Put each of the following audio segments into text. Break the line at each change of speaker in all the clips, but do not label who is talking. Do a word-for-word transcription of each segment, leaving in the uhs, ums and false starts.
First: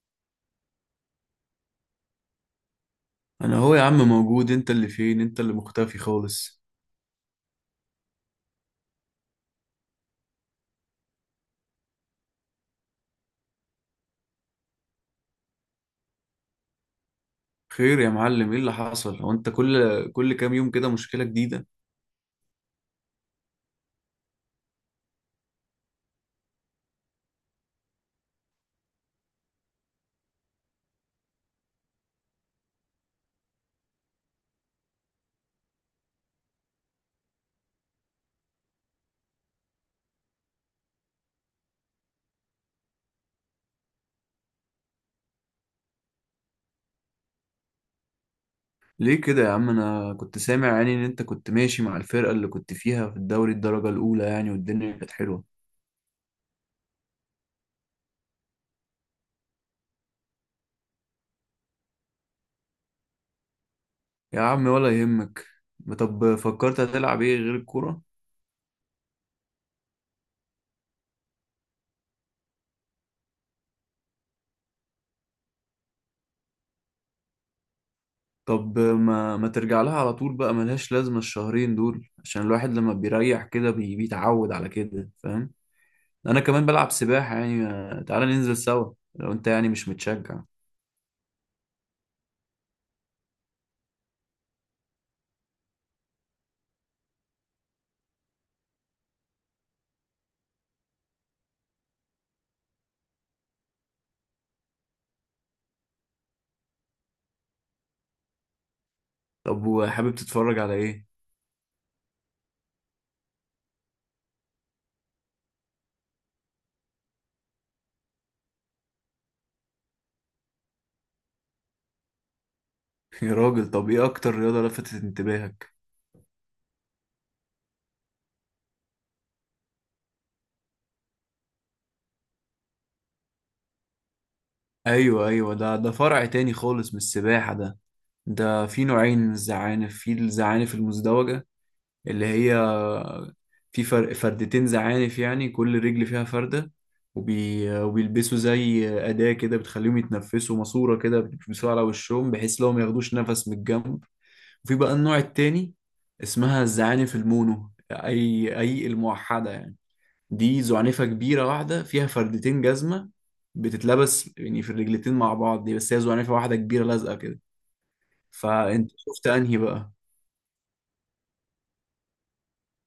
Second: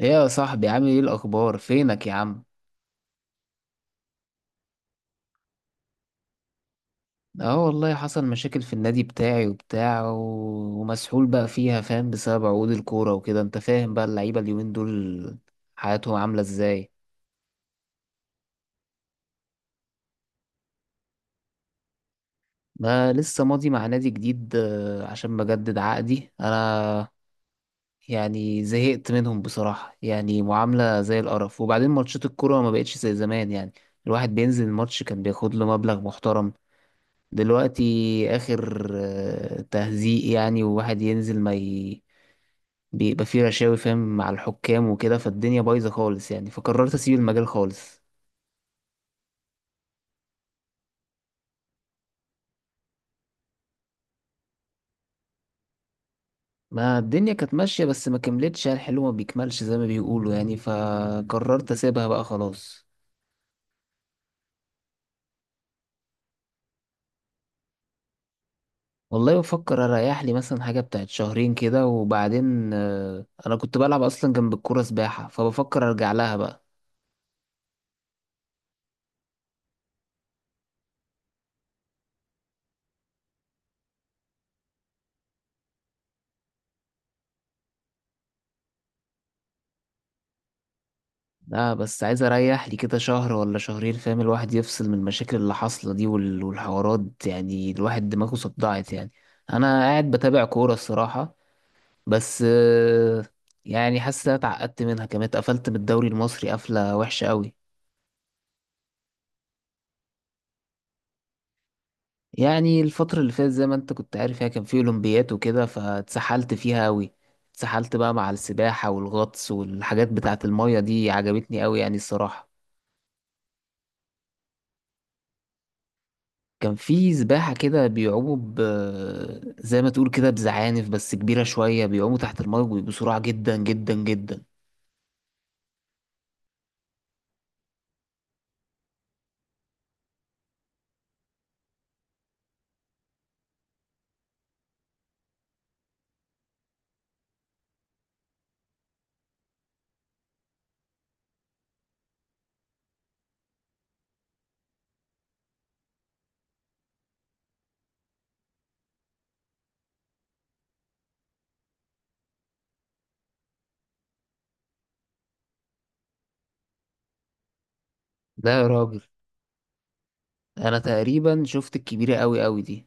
ايه يا صاحبي؟ عامل ايه الاخبار؟ فينك يا عم؟
انا هو يا عم موجود، انت اللي فين، انت اللي مختفي خالص.
اه والله، حصل مشاكل في النادي بتاعي وبتاع و- ومسحول بقى فيها، فاهم؟ بسبب عقود الكورة وكده. انت فاهم بقى اللعيبة اليومين دول حياتهم عاملة ازاي.
خير يا معلم، ايه اللي حصل؟ هو انت كل كل كام يوم كده مشكلة جديدة؟
ما لسه ماضي مع نادي جديد، آه، عشان بجدد عقدي انا. يعني زهقت منهم بصراحة، يعني معاملة زي القرف. وبعدين ماتشات الكورة ما بقتش زي زمان يعني. الواحد بينزل الماتش كان بياخد له مبلغ محترم. دلوقتي آخر آه، تهزيق يعني، وواحد ينزل ما ي... بيبقى فيه رشاوي فاهم، مع الحكام وكده. فالدنيا بايظة خالص يعني، فقررت أسيب المجال خالص.
ليه كده يا عم؟ انا كنت سامع يعني ان انت كنت ماشي مع الفرقة اللي كنت فيها في الدوري الدرجة الاولى، يعني والدنيا كانت حلوة.
ما الدنيا كانت ماشية، بس ما كملتش، يعني الحلو ما بيكملش زي ما بيقولوا يعني، فقررت أسيبها بقى خلاص.
يا عم ولا يهمك. طب فكرت هتلعب ايه غير الكورة؟
والله بفكر أريح لي مثلا حاجة بتاعت شهرين كده، وبعدين آه، أنا كنت بلعب أصلا جنب الكورة سباحة، فبفكر أرجع لها بقى.
طب ما ما ترجع لها على طول بقى، ملهاش لازمة الشهرين دول، عشان الواحد لما بيريح كده بي- بيتعود على كده، فاهم؟ انا كمان بلعب سباحة يعني. آه، تعالى ننزل سوا لو انت يعني مش متشجع.
لا بس عايز اريح لي كده شهر ولا شهرين، فاهم؟ الواحد يفصل من المشاكل اللي حاصله دي وال- والحوارات، يعني الواحد دماغه صدعت يعني. انا قاعد بتابع كوره الصراحه، بس آه، يعني حاسس إن أنا اتعقدت منها كمان. اتقفلت من الدوري المصري قفله وحشه قوي.
طب وحابب تتفرج على ايه؟
يعني الفتره اللي فاتت زي ما انت كنت عارف، يعني كان في اولمبيات وكده، فاتسحلت فيها قوي. اتسحلت بقى مع السباحه والغطس والحاجات بتاعه الميه دي، عجبتني قوي يعني الصراحه.
يا راجل، طب ايه اكتر رياضة لفتت انتباهك؟
كان في سباحة كده بيعوموا ب... زي ما تقول كده بزعانف، بس كبيرة شوية، بيعوموا تحت الماء بسرعة جدا جدا جدا.
ايوه، ايوه، ده ده فرع تاني خالص من السباحة ده. ده في نوعين من الزعانف، في الزعانف المزدوجة، اللي هي في فرق فردتين زعانف، يعني كل رجل فيها فردة. وبي... وبيلبسوا زي أداة كده بتخليهم يتنفسوا، ماسورة كده بيلبسوها على وشهم بحيث لو ما ياخدوش نفس من الجنب. وفي بقى النوع التاني، اسمها الزعانف المونو، أي أي الموحدة يعني. دي زعنفة كبيرة واحدة فيها فردتين جزمة، بتتلبس يعني في الرجلتين مع بعض، دي بس هي زعنفة واحدة كبيرة لازقة كده.
لا يا
فأنت
راجل،
شفت أنهي بقى؟
أنا تقريبا شفت الكبيرة أوي أوي دي.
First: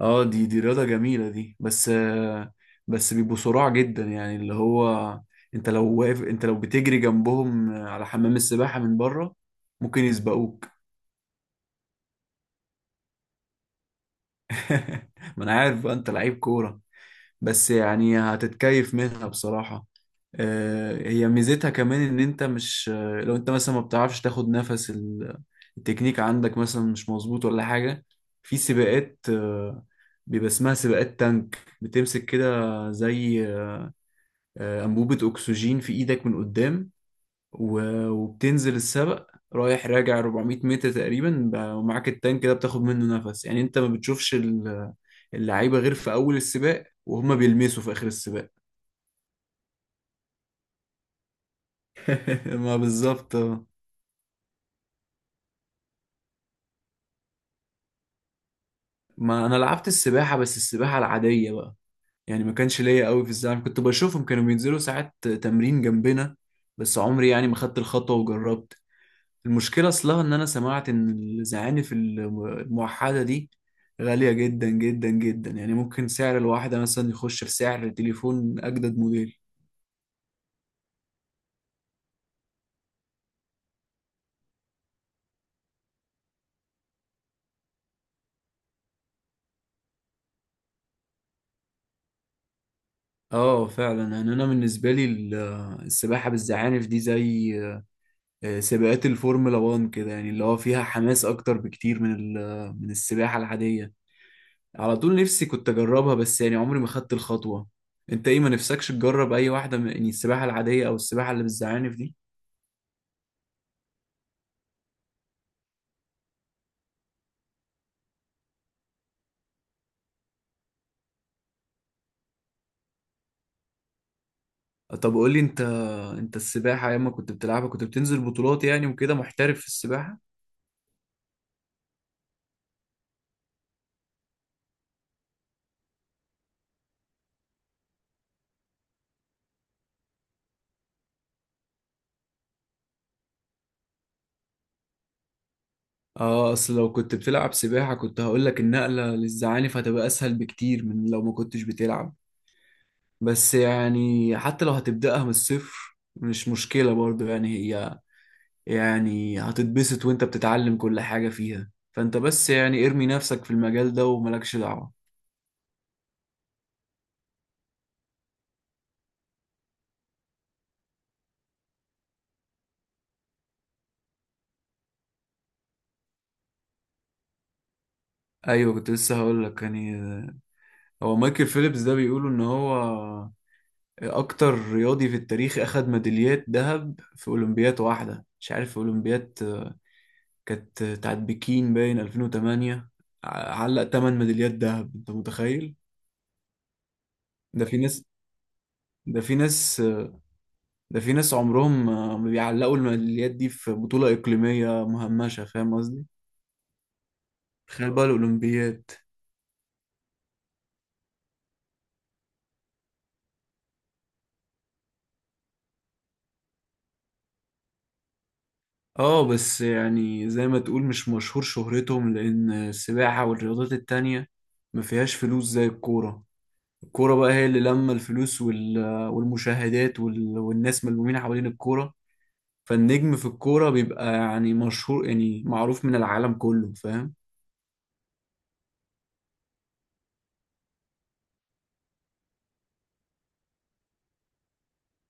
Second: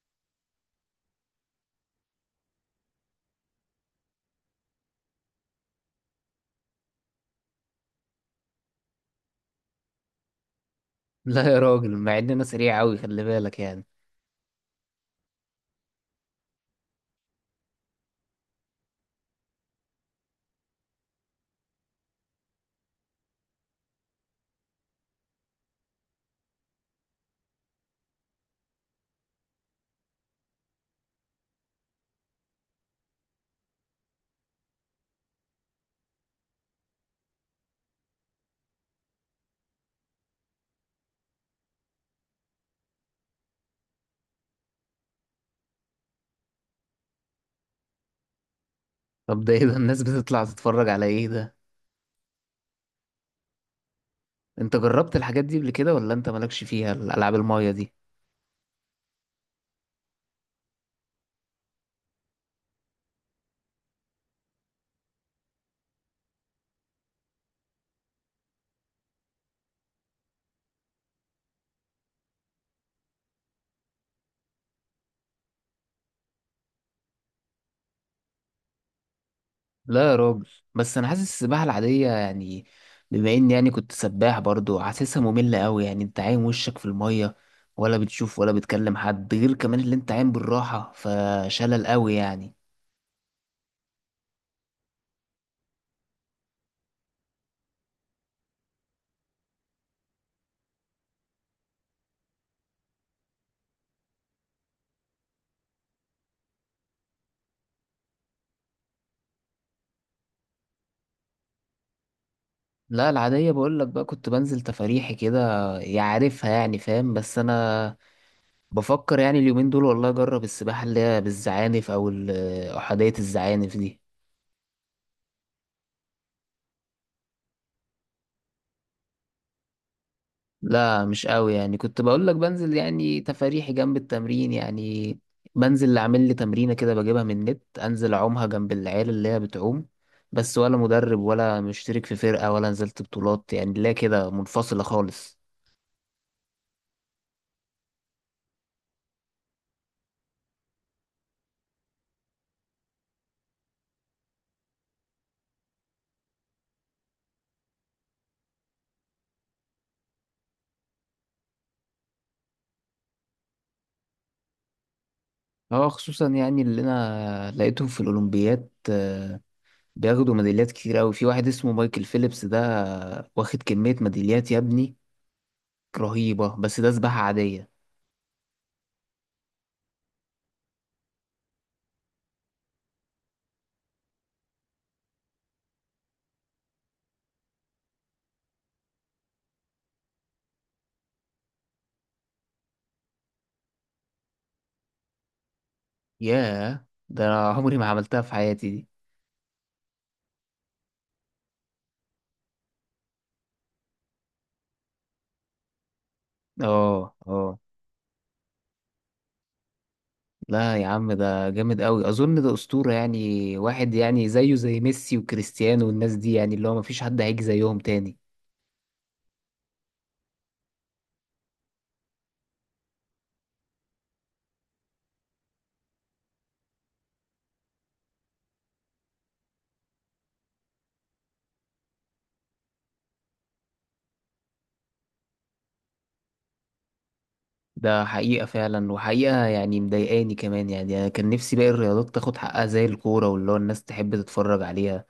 اه، دي دي رياضة جميلة دي، بس آه، بس بيبقوا صراع جدا يعني، اللي هو انت لو واقف انت لو بتجري جنبهم على حمام السباحة من بره، ممكن يسبقوك.
لا يا راجل، مع إن أنا سريع أوي، خلي بالك يعني.
ما انا عارف بقى، انت لعيب كورة، بس يعني هتتكيف منها بصراحة. آه، هي ميزتها كمان ان انت مش آه، لو انت مثلا ما بتعرفش تاخد نفس، ال- التكنيك عندك مثلا مش مظبوط ولا حاجة، في سباقات آه، بيبقى اسمها سباقات تانك، بتمسك كده زي آه، أنبوبة أكسجين في إيدك من قدام، و- وبتنزل السبق رايح راجع 400 متر تقريبا، ب- ومعاك التانك ده بتاخد منه نفس يعني، انت ما بتشوفش ال- اللعيبة غير في أول السباق، وهما بيلمسوا في آخر السباق.
طب ده إيه ده، الناس بتطلع تتفرج على إيه ده؟
ما بالظبط، آه.
أنت جربت الحاجات دي قبل كده، ولا أنت مالكش فيها الألعاب الماية دي؟
ما انا لعبت السباحه، بس السباحه العاديه بقى، يعني ما كانش ليا قوي في الزعم، كنت بشوفهم كانوا بينزلوا ساعات تمرين جنبنا، بس عمري يعني ما خدت الخطوه وجربت. المشكله اصلها ان انا سمعت ان الزعانف الم- الموحده دي غاليه جدا جدا جدا، يعني ممكن سعر الواحده مثلا يخش في سعر تليفون اجدد موديل.
لا يا راجل، بس انا حاسس السباحه العاديه يعني، بما اني يعني كنت سباح برضو، حاسسها ممله قوي يعني. انت عايم وشك في الميه، ولا بتشوف ولا بتكلم حد، غير كمان اللي انت عايم بالراحه، فشلل قوي يعني.
اه، فعلا يعني، انا بالنسبه لي ال- السباحه بالزعانف دي زي آه، سباقات الفورمولا واحد كده، يعني اللي هو فيها حماس اكتر بكتير من ال- من السباحة العادية. على طول نفسي كنت اجربها، بس يعني عمري ما خدت الخطوة. انت ايه، ما نفسكش تجرب اي واحدة من يعني السباحة العادية او السباحة اللي بالزعانف دي؟
لا العاديه بقول لك بقى، كنت بنزل تفاريحي كده، يعرفها يعني فاهم، بس انا بفكر يعني اليومين دول والله اجرب السباحه اللي هي بالزعانف او ال- احاديه الزعانف دي.
طب قول لي انت، انت السباحة ايام ما كنت بتلعبها كنت بتنزل بطولات يعني وكده، محترف في السباحة؟
لا مش قوي يعني، كنت بقول لك بنزل يعني تفاريحي جنب التمرين يعني. بنزل اللي عامل لي تمرينة كده، بجيبها من النت، انزل اعومها جنب العيال اللي هي بتعوم. بس ولا مدرب ولا مشترك في فرقة ولا نزلت بطولات يعني، لا كده منفصلة خالص.
اه، اصل لو كنت بتلعب سباحة كنت هقول لك النقلة للزعانف هتبقى اسهل بكتير من لو ما كنتش بتلعب، بس يعني حتى لو هتبدأها من الصفر مش مشكلة برضو، يعني هي يعني هتتبسط وانت بتتعلم كل حاجة فيها، فانت بس يعني ارمي نفسك في المجال ده وملكش دعوة.
اه خصوصا يعني اللي انا لقيتهم في الاولمبيات، آه، بياخدوا ميداليات كتير قوي. في واحد اسمه مايكل فيليبس ده، آه، واخد كمية ميداليات يا ابني رهيبة، بس ده سباحة عادية.
ايوه، كنت لسه هقول لك يعني، هو مايكل فيليبس ده بيقولوا ان هو اكتر رياضي في التاريخ اخد ميداليات ذهب في اولمبياد واحدة، مش عارف في اولمبياد كانت بتاعت بكين باين ألفين وثمانية، ع- علق 8 ميداليات ذهب، انت متخيل؟
ياه، ده أنا
ده في
عمري ما
ناس
عملتها في حياتي دي.
ده في ناس ده في ناس عمرهم ما بيعلقوا الميداليات دي في بطولة إقليمية مهمشة، فاهم؟
اه، اه.
تخيل بقى الأولمبياد.
لا يا عم، ده جامد قوي، اظن ده اسطوره يعني، واحد يعني زيه زي ميسي وكريستيانو والناس دي، يعني اللي هو مفيش حد هيجي زيهم تاني.
اه، بس يعني زي ما تقول مش مشهور شهرتهم، لأن السباحة والرياضات التانية ما فيهاش فلوس زي الكورة. الكورة بقى هي اللي لما الفلوس وال... والمشاهدات وال... والناس ملمومين حوالين الكورة، فالنجم في الكورة بيبقى يعني مشهور يعني، معروف من العالم كله، فاهم؟
ده حقيقه فعلا، وحقيقه يعني مضايقاني كمان. يعني انا كان نفسي باقي الرياضات تاخد حقها زي الكوره، واللي هو الناس تحب تتفرج عليها.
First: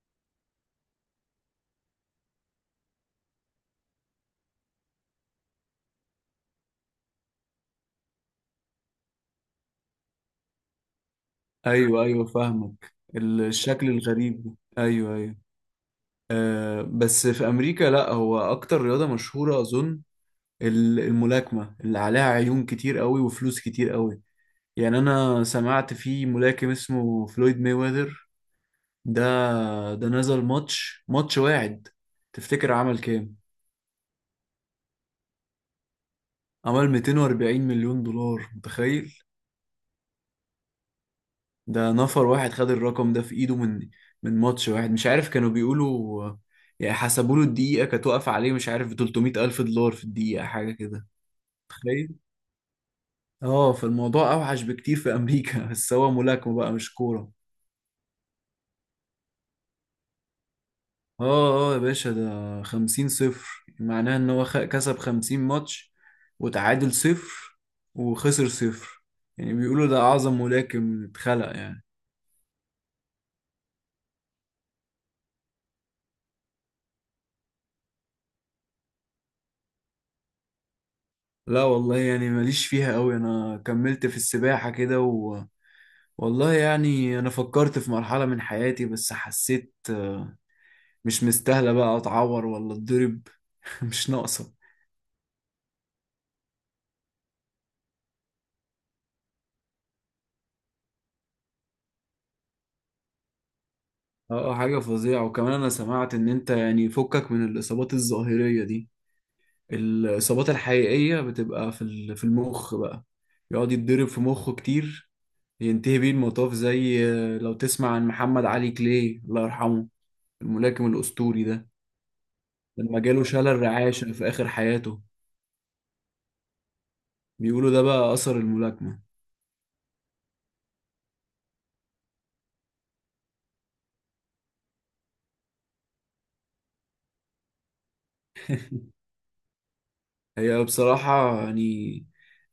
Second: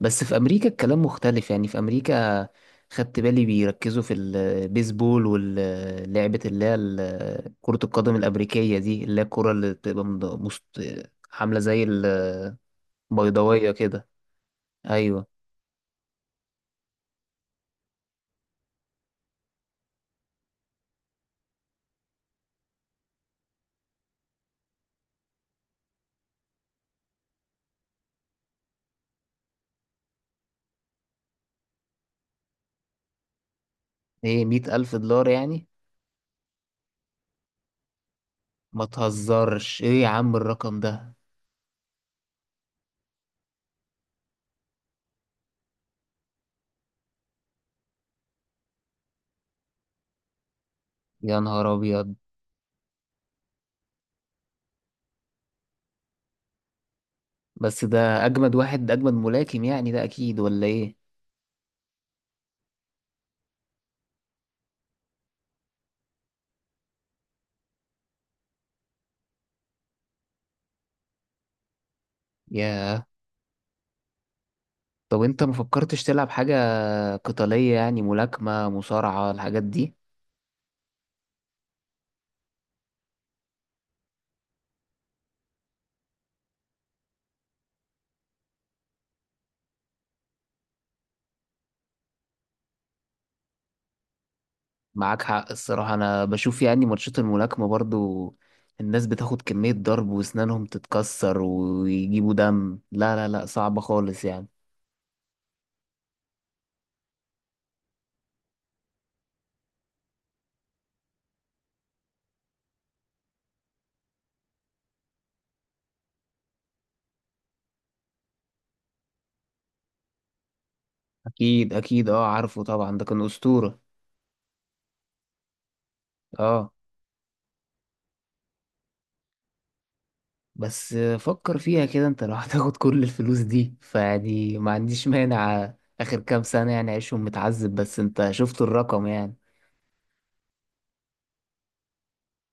بس في امريكا الكلام مختلف، يعني في امريكا خدت بالي بيركزوا في البيسبول، واللعبه اللي هي ال- كره القدم الامريكيه دي، اللي هي الكره اللي بتبقى مض- مست- عامله زي
أيوه، أيوه،
ال
فاهمك
بيضاوية
الشكل
كده.
الغريب ده. أيوه،
أيوة.
أيوه. بس في أمريكا لأ، هو أكتر رياضة مشهورة أظن ال- الملاكمة، اللي عليها عيون كتير قوي وفلوس كتير قوي. يعني أنا سمعت في ملاكم اسمه فلويد مايويذر ده، ده نزل ماتش ماتش واحد، تفتكر عمل كام؟
إيه، مية ألف دولار يعني؟
عمل ميتين واربعين مليون دولار مليون دولار،
ما
متخيل؟
تهزرش، إيه يا عم الرقم ده؟
ده نفر واحد خد الرقم ده في إيده من من ماتش واحد، مش عارف كانوا بيقولوا، يعني حسبوا له الدقيقة كانت واقفة عليه، مش عارف ب تلتميت ألف دولار ألف دولار في الدقيقة، حاجة كده.
يا نهار أبيض.
تخيل؟ اه، فالموضوع أوحش بكتير في أمريكا. بس هو ملاكمة بقى مش كورة.
بس ده أجمد واحد، ده أجمد ملاكم يعني، ده أكيد ولا إيه؟
اه، اه، يا باشا، ده خمسين صفر معناه ان هو خ- كسب خمسين ماتش، وتعادل صفر، وخسر صفر. يعني بيقولوا ده اعظم ملاكم اتخلق يعني.
ياه. طب أنت ما فكرتش تلعب حاجة قتالية، يعني ملاكمة، مصارعة، الحاجات دي؟
لا والله يعني ماليش فيها قوي، انا كملت في السباحة كده و... والله يعني انا فكرت في مرحلة من حياتي، بس حسيت آه، مش مستاهلة بقى اتعور ولا اتضرب. مش ناقصة.
معاك حق الصراحة. أنا بشوف يعني ماتشات الملاكمة برضو، الناس بتاخد كمية ضرب وأسنانهم تتكسر ويجيبوا دم، لا لا لا، صعبة خالص يعني.
اه، آه، حاجة فظيعة. وكمان انا سمعت ان انت يعني، فكك من الاصابات الظاهرية دي، الإصابات الحقيقية بتبقى في ال- في المخ بقى، يقعد يتضرب في مخه كتير، ينتهي بيه المطاف زي، آه، لو تسمع عن محمد علي كلاي الله يرحمه، الملاكم الأسطوري ده،
أكيد أكيد، أه عارفه طبعا،
لما
ده كان
جاله شلل
أسطورة.
رعاشة في آخر حياته،
اه.
بيقولوا ده بقى أثر الملاكمة.
بس فكر فيها كده، انت لو هتاخد كل الفلوس دي، فيعني ما عنديش مانع. اخر كام سنة يعني اعيشهم متعذب، بس انت شفت الرقم يعني.
هي بصراحة يعني،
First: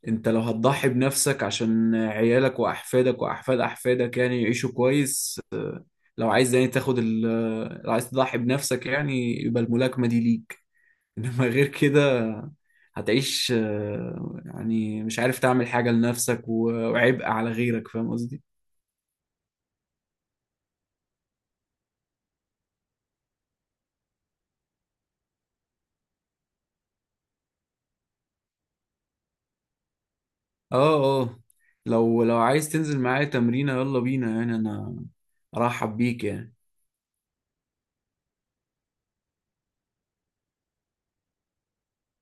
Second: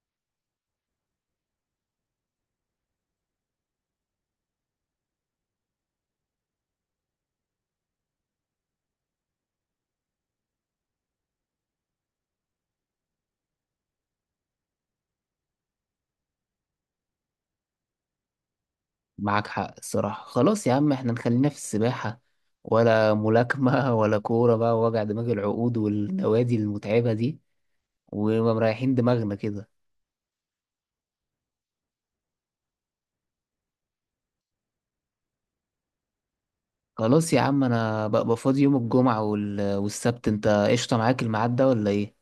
انت لو هتضحي بنفسك عشان عيالك وأحفادك وأحفاد أحفادك يعني يعيشوا كويس، لو عايز يعني تاخد ال لو عايز تضحي بنفسك يعني، يبقى الملاكمة دي ليك. انما غير كده هتعيش آه، يعني مش عارف تعمل حاجة لنفسك، و- وعبء على غيرك، فاهم قصدي؟
معاك حق الصراحة. خلاص يا عم، احنا نخلينا في السباحة ولا ملاكمة، ولا كورة بقى، ووجع دماغ العقود والنوادي المتعبة دي، ومريحين دماغنا كده.
اه، اه. لو لو عايز تنزل معايا تمرينة يلا بينا يعني، انا ارحب بيك يعني.
خلاص يا عم، انا بقى فاضي يوم الجمعة وال- والسبت. انت قشطة معاك الميعاد ده، ولا ايه؟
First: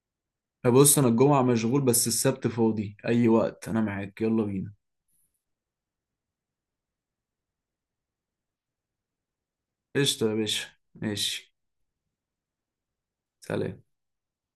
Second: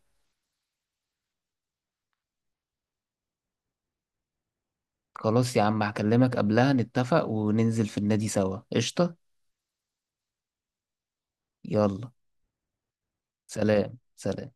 بص انا الجمعة مشغول، بس السبت فاضي اي وقت، انا معاك يلا بينا.
خلاص يا عم، هكلمك قبلها نتفق، وننزل في النادي سوا، قشطة.
قشطة يا باشا. ماشي.
يلا.
سلام.
سلام. سلام.